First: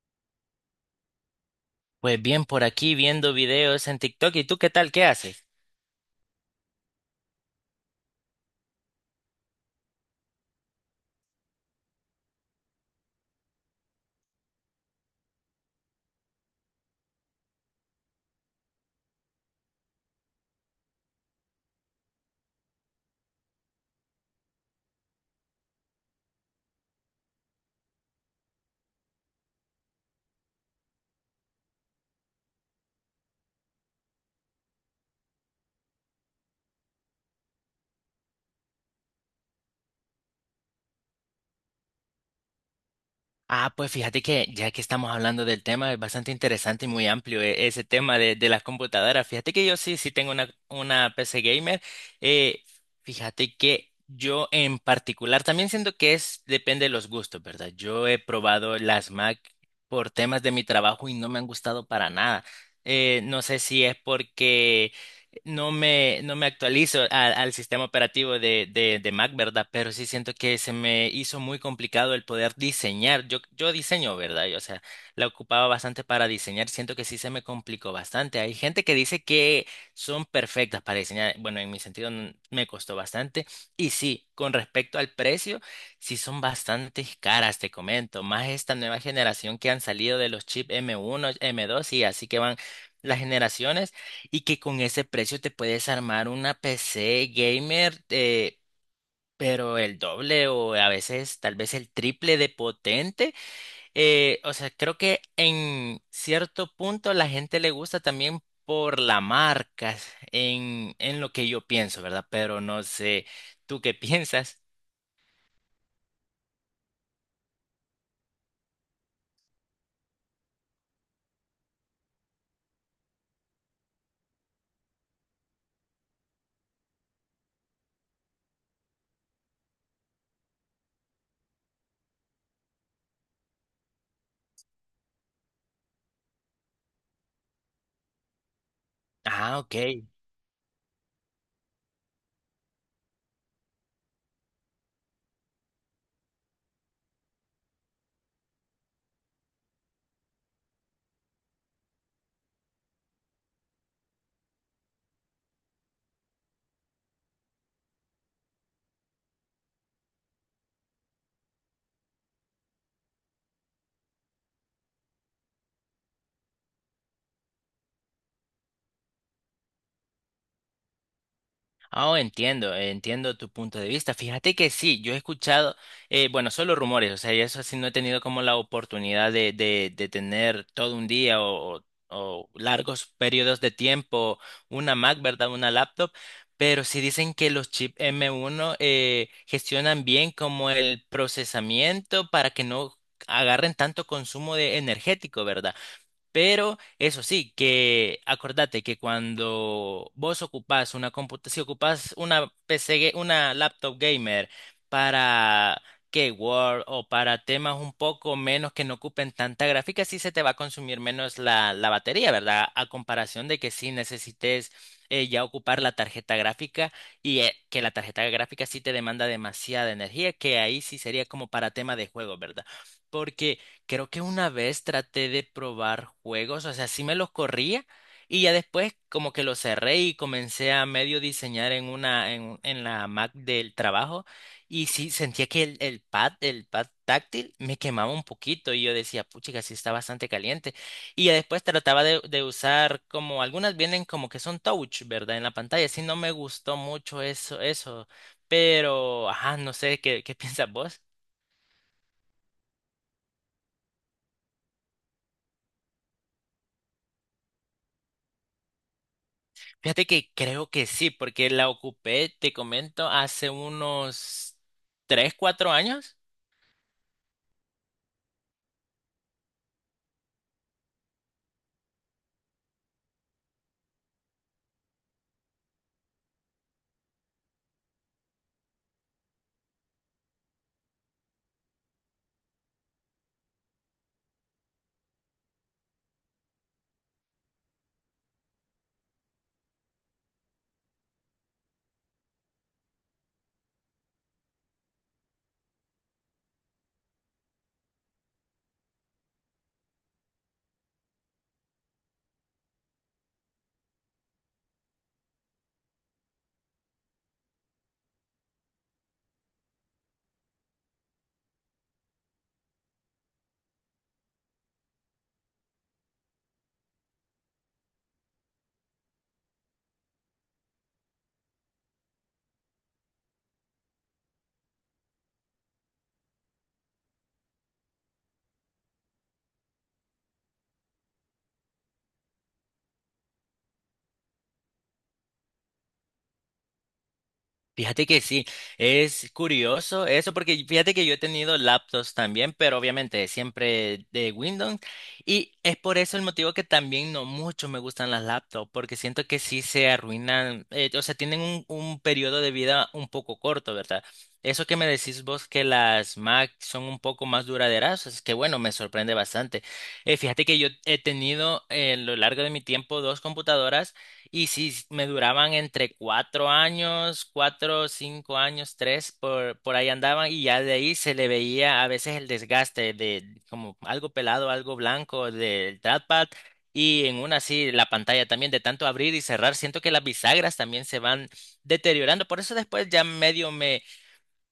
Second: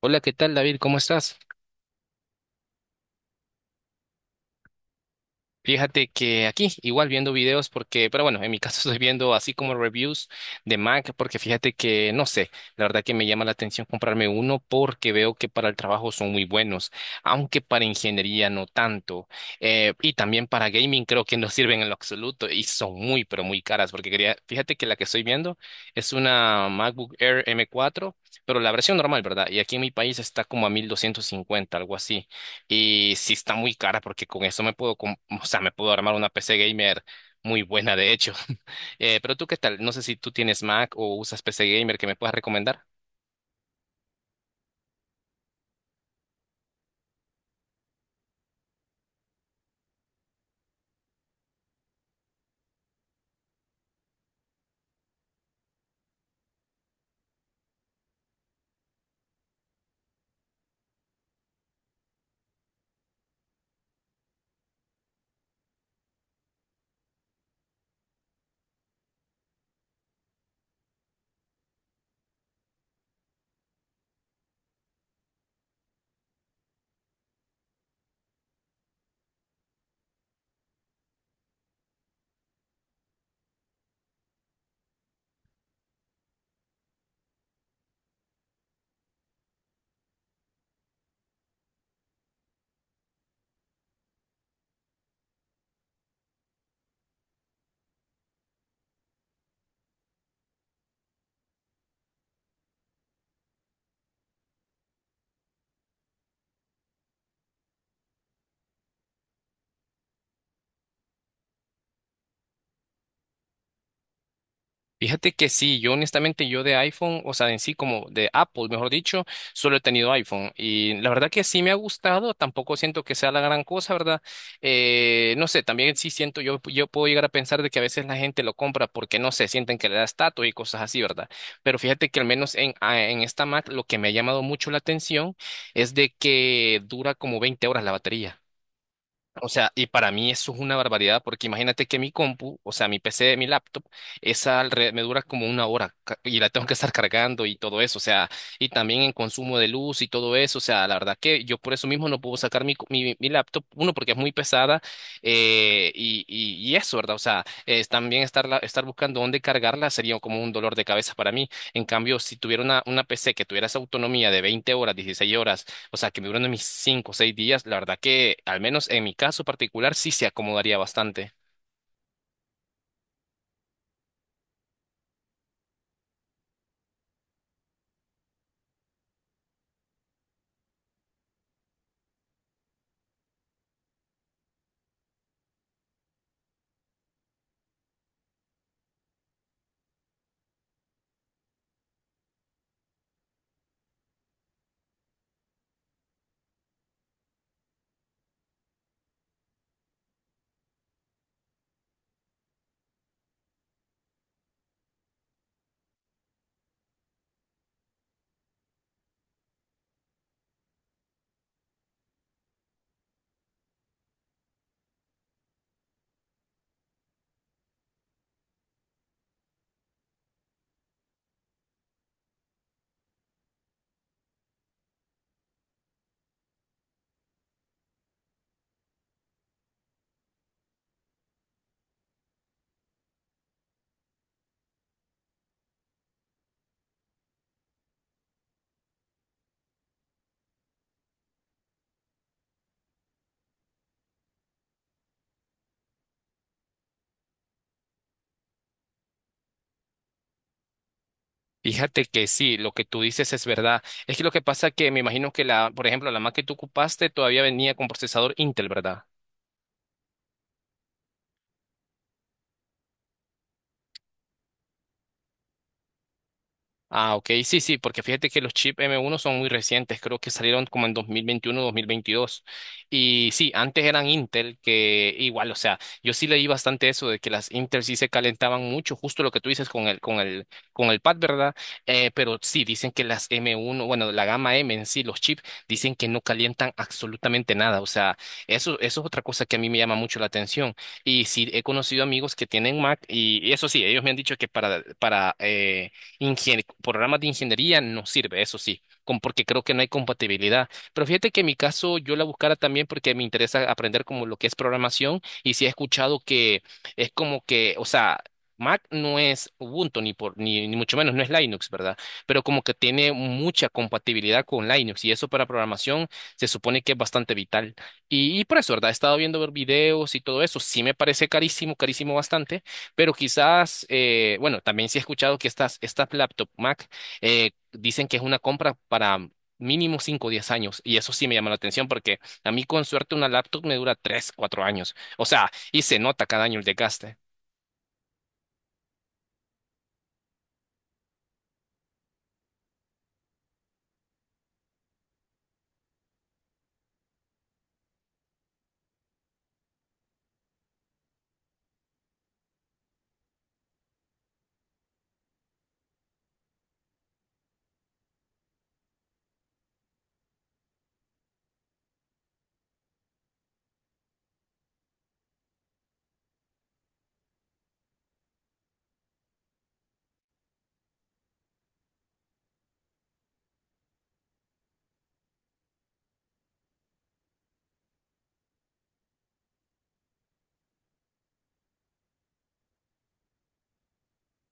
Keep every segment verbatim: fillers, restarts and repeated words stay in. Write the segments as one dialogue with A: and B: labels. A: Hola, ¿qué tal, David? ¿Cómo estás?
B: Pues bien, por aquí viendo videos en TikTok. ¿Y tú qué tal? ¿Qué haces?
A: Fíjate que aquí, igual viendo videos, porque, pero bueno, en mi caso estoy viendo así como reviews de Mac, porque fíjate que, no sé, la verdad que me llama la atención comprarme uno porque veo que para el trabajo son muy buenos, aunque para ingeniería no tanto. Eh, y también para gaming creo que no sirven en lo absoluto y son muy, pero muy caras, porque quería, fíjate que la que estoy viendo es una MacBook Air M cuatro, pero la versión normal, ¿verdad? Y aquí en mi país está como a mil doscientos cincuenta, algo así. Y sí está muy cara porque con eso me puedo, com- o sea, me puedo armar una P C gamer muy buena, de hecho. Eh, pero tú, ¿qué tal? No sé si tú tienes Mac o usas P C gamer que me puedas recomendar.
B: Ah, pues fíjate que ya que estamos hablando del tema, es bastante interesante y muy amplio e- ese tema de, de las computadoras. Fíjate que yo sí, sí tengo una, una P C gamer. Eh, fíjate que yo en particular, también siento que es, depende de los gustos, ¿verdad? Yo he probado las Mac por temas de mi trabajo y no me han gustado para nada. Eh, no sé si es porque No me, no me actualizo a- al sistema operativo de, de, de Mac, ¿verdad? Pero sí siento que se me hizo muy complicado el poder diseñar. Yo, yo diseño, ¿verdad? Yo, o sea, la ocupaba bastante para diseñar. Siento que sí se me complicó bastante. Hay gente que dice que son perfectas para diseñar. Bueno, en mi sentido n- me costó bastante. Y sí, con respecto al precio, sí son bastante caras, te comento. Más esta nueva generación que han salido de los chips M uno, M dos y así que van las generaciones. Y que con ese precio te puedes armar una P C gamer, eh, pero el doble o a veces tal vez el triple de potente. Eh, o sea, creo que en cierto punto la gente le gusta también por la marca, en, en lo que yo pienso, ¿verdad? Pero no sé, ¿tú qué piensas?
A: Fíjate que sí, yo honestamente yo de iPhone, o sea, en sí como de Apple, mejor dicho, solo he tenido iPhone y la verdad que sí me ha gustado, tampoco siento que sea la gran cosa, ¿verdad? Eh, no sé, también sí siento, yo, yo puedo llegar a pensar de que a veces la gente lo compra porque, no sé, sienten que le da estatus y cosas así, ¿verdad? Pero fíjate que al menos en, a- en esta Mac lo que me ha llamado mucho la atención es de que dura como veinte horas la batería. O
B: Ah,
A: sea,
B: ok.
A: y para mí eso es una barbaridad, porque imagínate que mi compu, o sea, mi P C, mi laptop, esa alre- me dura como una hora ca- y la tengo que estar cargando y todo eso, o sea, y también en consumo de luz y todo eso, o sea, la verdad que yo por eso mismo no puedo sacar mi, co- mi, mi laptop, uno, porque es muy pesada, eh, y, y, y eso, ¿verdad? O sea, es también estar, estar buscando dónde cargarla sería como un dolor de cabeza para mí. En cambio, si tuviera una, una P C que tuviera esa autonomía de veinte horas, dieciséis horas, o sea, que me duran a mis cinco o seis días, la verdad que, al menos en mi caso particular, sí se acomodaría bastante.
B: Oh, entiendo, eh, entiendo tu punto de vista. Fíjate que sí, yo he escuchado, eh, bueno, solo rumores, o sea, y eso sí no he tenido como la oportunidad de, de, de tener todo un día o, o- o largos periodos de tiempo una Mac, ¿verdad? Una laptop, pero sí dicen que los chips M uno eh, gestionan bien como el procesamiento para que no agarren tanto consumo de energético, ¿verdad? Pero eso sí, que acordate que cuando vos ocupás una computadora, si ocupás una P C, ga- una laptop gamer para que Word o para temas un poco menos que no ocupen tanta gráfica, sí se te va a consumir menos la, la batería, ¿verdad? A comparación de que si necesites eh, ya ocupar la tarjeta gráfica y eh, que la tarjeta gráfica sí te demanda demasiada energía, que ahí sí sería como para tema de juego, ¿verdad? Porque creo que una vez traté de probar juegos, o sea, sí me los corría y ya después como que los cerré y comencé a medio diseñar en una en, en la Mac del trabajo y sí sentía que el, el pad, el pad táctil me quemaba un poquito y yo decía, puchica, sí está bastante caliente. Y ya después trataba de, de usar como algunas vienen como que son touch, ¿verdad? En la pantalla, sí no me gustó mucho eso eso, pero ajá, no sé qué qué piensas vos.
A: Fíjate que sí, lo que tú dices es verdad. Es que lo que pasa es que me imagino que la, por ejemplo, la Mac que tú ocupaste todavía venía con procesador Intel, ¿verdad?
B: Fíjate que creo que sí, porque la ocupé, te comento, hace unos tres cuatro años.
A: Ah, ok, sí, sí, porque fíjate que los chips M uno son muy recientes, creo que salieron como en dos dos mil veintiuno, dos mil veintidós. Y sí, antes eran Intel, que igual, o sea, yo sí leí bastante eso de que las Intel sí se calentaban mucho, justo lo que tú dices con el, con el, con el pad, ¿verdad? Eh, pero sí, dicen que las M uno, bueno, la gama M en sí, los chips, dicen que no calientan absolutamente nada. O sea, eso, eso es otra cosa que a mí me llama mucho la atención. Y sí, he conocido amigos que tienen Mac y, y eso sí, ellos me han dicho que para, para, eh, Ingen- programas de ingeniería no sirve, eso sí, con- porque creo que no hay compatibilidad. Pero fíjate que en mi caso yo la buscara también porque me interesa aprender como lo que es programación y sí he escuchado que es como que, o sea, Mac no es Ubuntu ni por ni, ni mucho menos no es Linux, ¿verdad? Pero como que tiene mucha compatibilidad con Linux y eso para programación se supone que es bastante vital. Y, y por eso, ¿verdad? He estado viendo videos y todo eso, sí me parece carísimo, carísimo bastante pero quizás, eh, bueno, también sí he escuchado que estas, estas laptop Mac eh, dicen que es una compra para mínimo cinco o 10 años. Y eso sí me llama la atención porque a mí con suerte una laptop me dura tres cuatro años. O sea, y se nota cada año el desgaste.
B: Fíjate que sí, es curioso eso porque fíjate que yo he tenido laptops también, pero obviamente siempre de Windows y es por eso el motivo que también no mucho me gustan las laptops porque siento que sí se arruinan, eh, o sea, tienen un, un periodo de vida un poco corto, ¿verdad? Eso que me decís vos que las Mac son un poco más duraderas, es que bueno, me sorprende bastante. Eh, fíjate que yo he tenido eh, a lo largo de mi tiempo dos computadoras. Y sí, s- me duraban entre cuatro años, cuatro, cinco años, tres, por, por ahí andaban y ya de ahí se le veía a veces el desgaste de como algo pelado, algo blanco del trackpad y en una así la pantalla también de tanto abrir y cerrar, siento que las bisagras también se van deteriorando, por eso después ya medio me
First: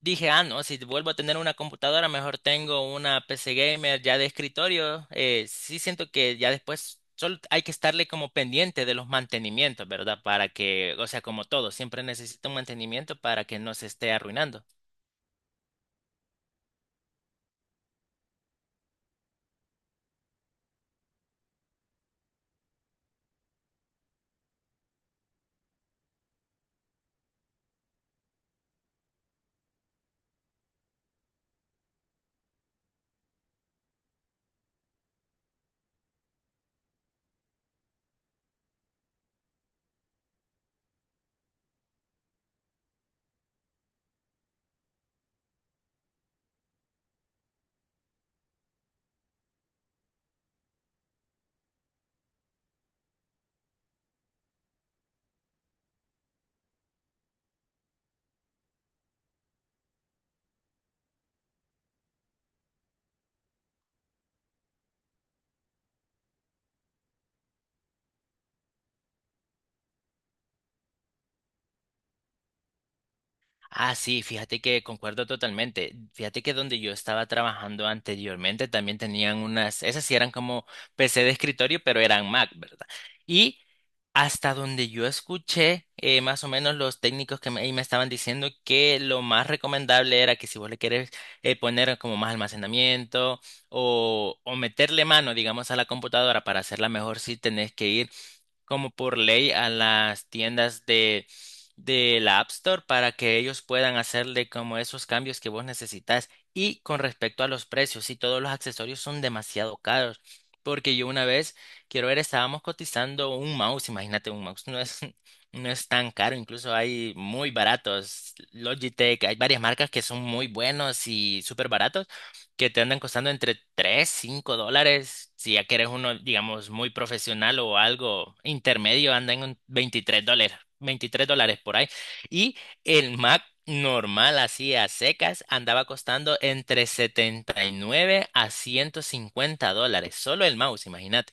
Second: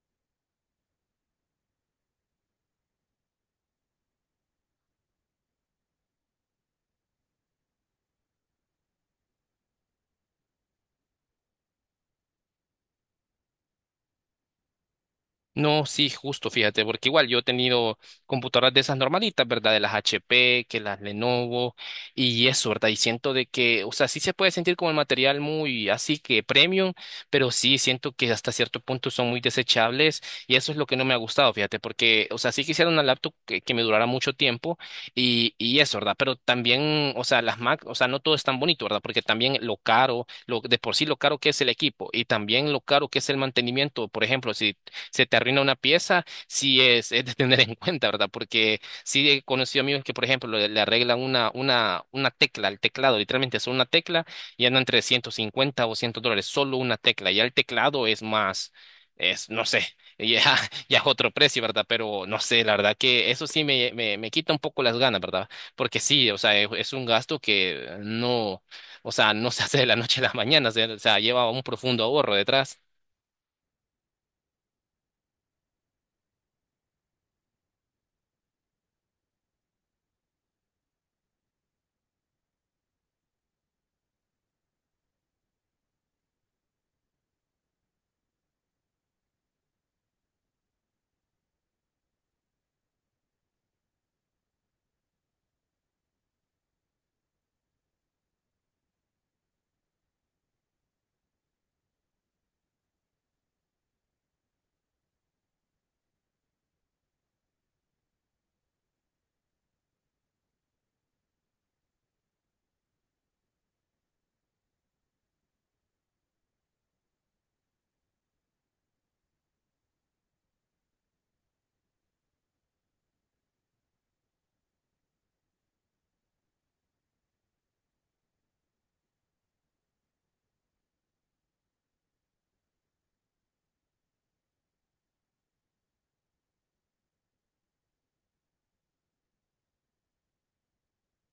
B: dije, ah, no, si vuelvo a tener una computadora, mejor tengo una P C gamer ya de escritorio. Eh, sí siento que ya después solo hay que estarle como pendiente de los mantenimientos, ¿verdad? Para que, o sea, como todo, siempre necesita un mantenimiento para que no se esté arruinando.
A: No, sí, justo, fíjate, porque igual yo he tenido computadoras de esas normalitas, ¿verdad? De las H P, que las Lenovo y eso, ¿verdad? Y siento de que, o sea, sí se puede sentir como el material muy así que premium, pero sí siento que hasta cierto punto son muy desechables y eso es lo que no me ha gustado, fíjate, porque, o sea, sí quisiera una laptop que, que me durara mucho tiempo y, y eso, ¿verdad? Pero también, o sea, las Mac, o sea, no todo es tan bonito, ¿verdad? Porque también lo caro, lo, de por sí lo caro que es el equipo y también lo caro que es el mantenimiento, por ejemplo, si se te arruina una pieza, sí es, es de tener en cuenta, ¿verdad? Porque sí he conocido amigos que, por ejemplo, le, le arreglan una, una, una tecla al teclado, literalmente solo una tecla, y andan entre ciento cincuenta o cien dólares, solo una tecla. Ya el teclado es más, es, no sé, ya, ya es otro precio, ¿verdad? Pero no sé, la verdad que eso sí me, me, me quita un poco las ganas, ¿verdad? Porque sí, o sea, es, es un gasto que no, o sea, no se hace de la noche a la mañana, se- o sea, lleva un profundo ahorro detrás.
B: Ah, sí, fíjate que concuerdo totalmente. Fíjate que donde yo estaba trabajando anteriormente también tenían unas, esas sí eran como P C de escritorio, pero eran Mac, ¿verdad? Y hasta donde yo escuché, eh, más o menos los técnicos que me, ahí me estaban diciendo que lo más recomendable era que si vos le querés eh, poner como más almacenamiento o, o meterle mano, digamos, a la computadora para hacerla mejor, sí tenés que ir como por ley a las tiendas de, de la App Store para que ellos puedan hacerle como esos cambios que vos necesitas. Y con respecto a los precios, si todos los accesorios son demasiado caros, porque yo una vez, quiero ver, estábamos cotizando un mouse, imagínate, un mouse no es, no es tan caro, incluso hay muy baratos, Logitech, hay varias marcas que son muy buenos y súper baratos que te andan costando entre tres cinco dólares. Si ya quieres uno, digamos, muy profesional o algo intermedio, anda en un veintitrés dólares, veintitrés dólares por ahí. Y el Mac normal, así a secas, andaba costando entre setenta y nueve a ciento cincuenta dólares. Solo el mouse, imagínate.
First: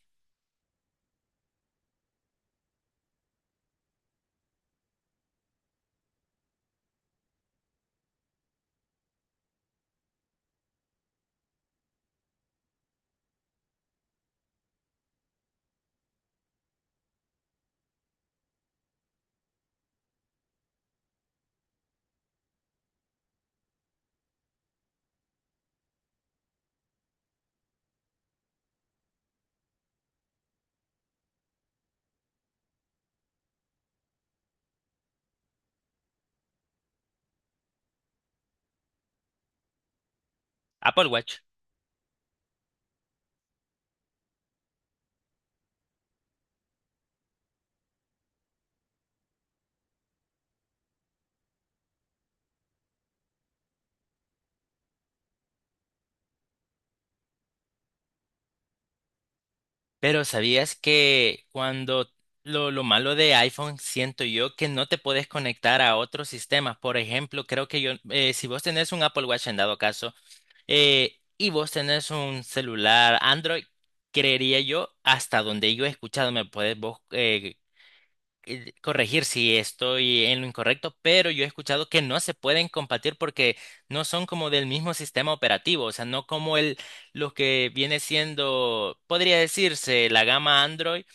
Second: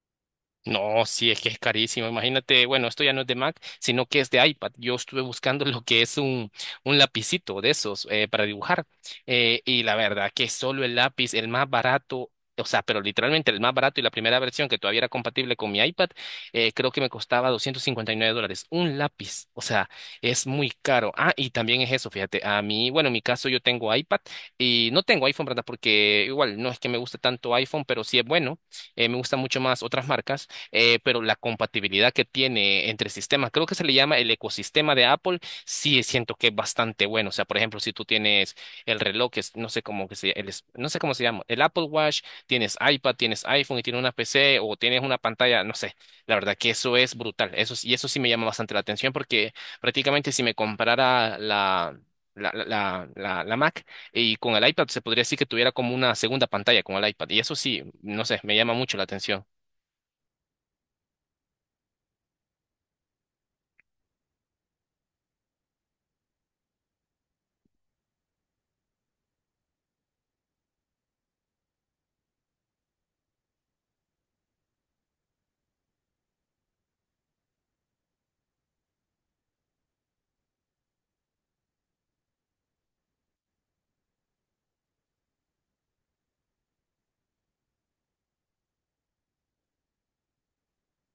A: No, sí, es que es carísimo. Imagínate, bueno, esto ya no es de Mac, sino que es de iPad. Yo estuve buscando lo que es un, un lapicito de esos eh, para dibujar. eh, y la verdad que solo el lápiz, el más barato, o sea, pero literalmente el más barato y la primera versión que todavía era compatible con mi iPad, eh, creo que me costaba doscientos cincuenta y nueve dólares. Un lápiz, o sea, es muy caro. Ah, y también es eso, fíjate, a mí, bueno, en mi caso yo tengo iPad y no tengo iPhone, ¿verdad? Porque igual no es que me guste tanto iPhone, pero sí es bueno. Eh, me gustan mucho más otras marcas eh, pero la compatibilidad que tiene entre sistemas, creo que se le llama el ecosistema de Apple, sí siento que es bastante bueno. O sea, por ejemplo, si tú tienes el reloj, que es- no sé cómo que se, el es- no sé
B: Apple
A: cómo se
B: Watch.
A: llama, el Apple Watch, tienes iPad, tienes iPhone y tienes una P C o tienes una pantalla, no sé. La verdad que eso es brutal. Eso, sí- y eso sí me llama bastante la atención porque prácticamente si me comprara la... La, la, la, la la Mac y con el iPad se podría decir que tuviera como una segunda pantalla con el iPad y eso sí, no sé, me llama mucho la atención.
B: Pero ¿sabías que cuando lo, lo malo de iPhone siento yo que no te puedes conectar a otros sistemas? Por ejemplo, creo que yo, eh, si vos tenés un Apple Watch en dado caso, eh, y vos tenés un celular Android, creería yo, hasta donde yo he escuchado, me puedes vos eh, eh, corregir si estoy en lo incorrecto, pero yo he escuchado que no se pueden compartir porque no son como del mismo sistema operativo, o sea, no como el lo que viene siendo, podría decirse, la gama Android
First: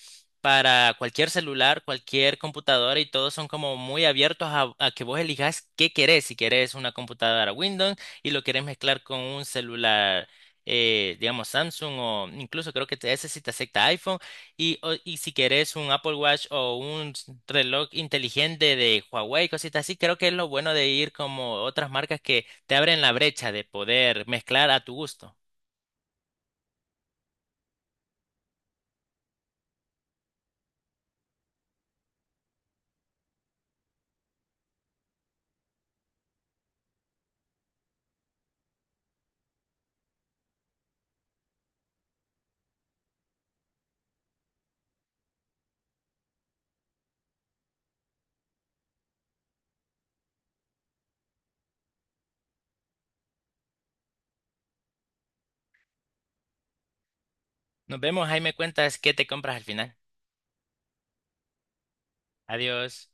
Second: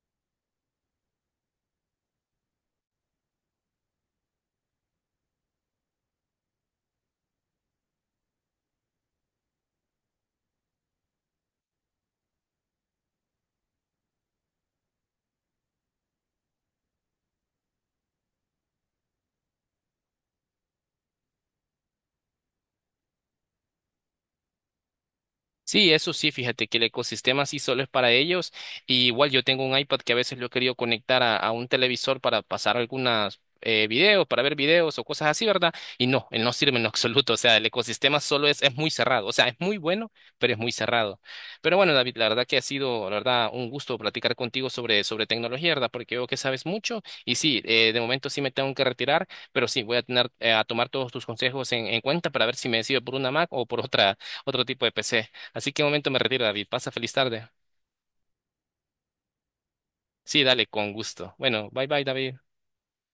B: para cualquier celular, cualquier computadora y todos son como muy abiertos a, a que vos elijas qué querés, si querés una computadora Windows y lo querés mezclar con un celular. eh, digamos Samsung o incluso creo que te- ese sí te acepta iPhone y, o- y si querés un Apple Watch o un reloj inteligente de Huawei, cositas así, creo que es lo bueno de ir como otras marcas que te abren la brecha de poder mezclar a tu gusto.
A: Sí, eso sí, fíjate que el ecosistema sí solo es para ellos. Y igual yo tengo un iPad que a veces lo he querido conectar a, a un televisor para pasar algunas eh, videos, para ver videos o cosas así, ¿verdad? Y no, él no sirve en lo absoluto. O sea, el ecosistema solo es, es muy cerrado. O sea, es muy bueno, pero es muy cerrado. Pero bueno, David, la verdad que ha sido, la verdad, un gusto platicar contigo sobre, sobre tecnología, ¿verdad? Porque veo que sabes mucho. Y sí, eh, de momento sí me tengo que retirar, pero sí, voy a tener, eh, a tomar todos tus consejos en, en cuenta para ver si me decido por una Mac o por otra, otro tipo de P C. Así que un momento me retiro, David. Pasa feliz tarde.
B: Nos vemos, ahí me cuentas qué te compras al final.
A: Sí, dale, con gusto. Bueno, bye bye, David.
B: Adiós.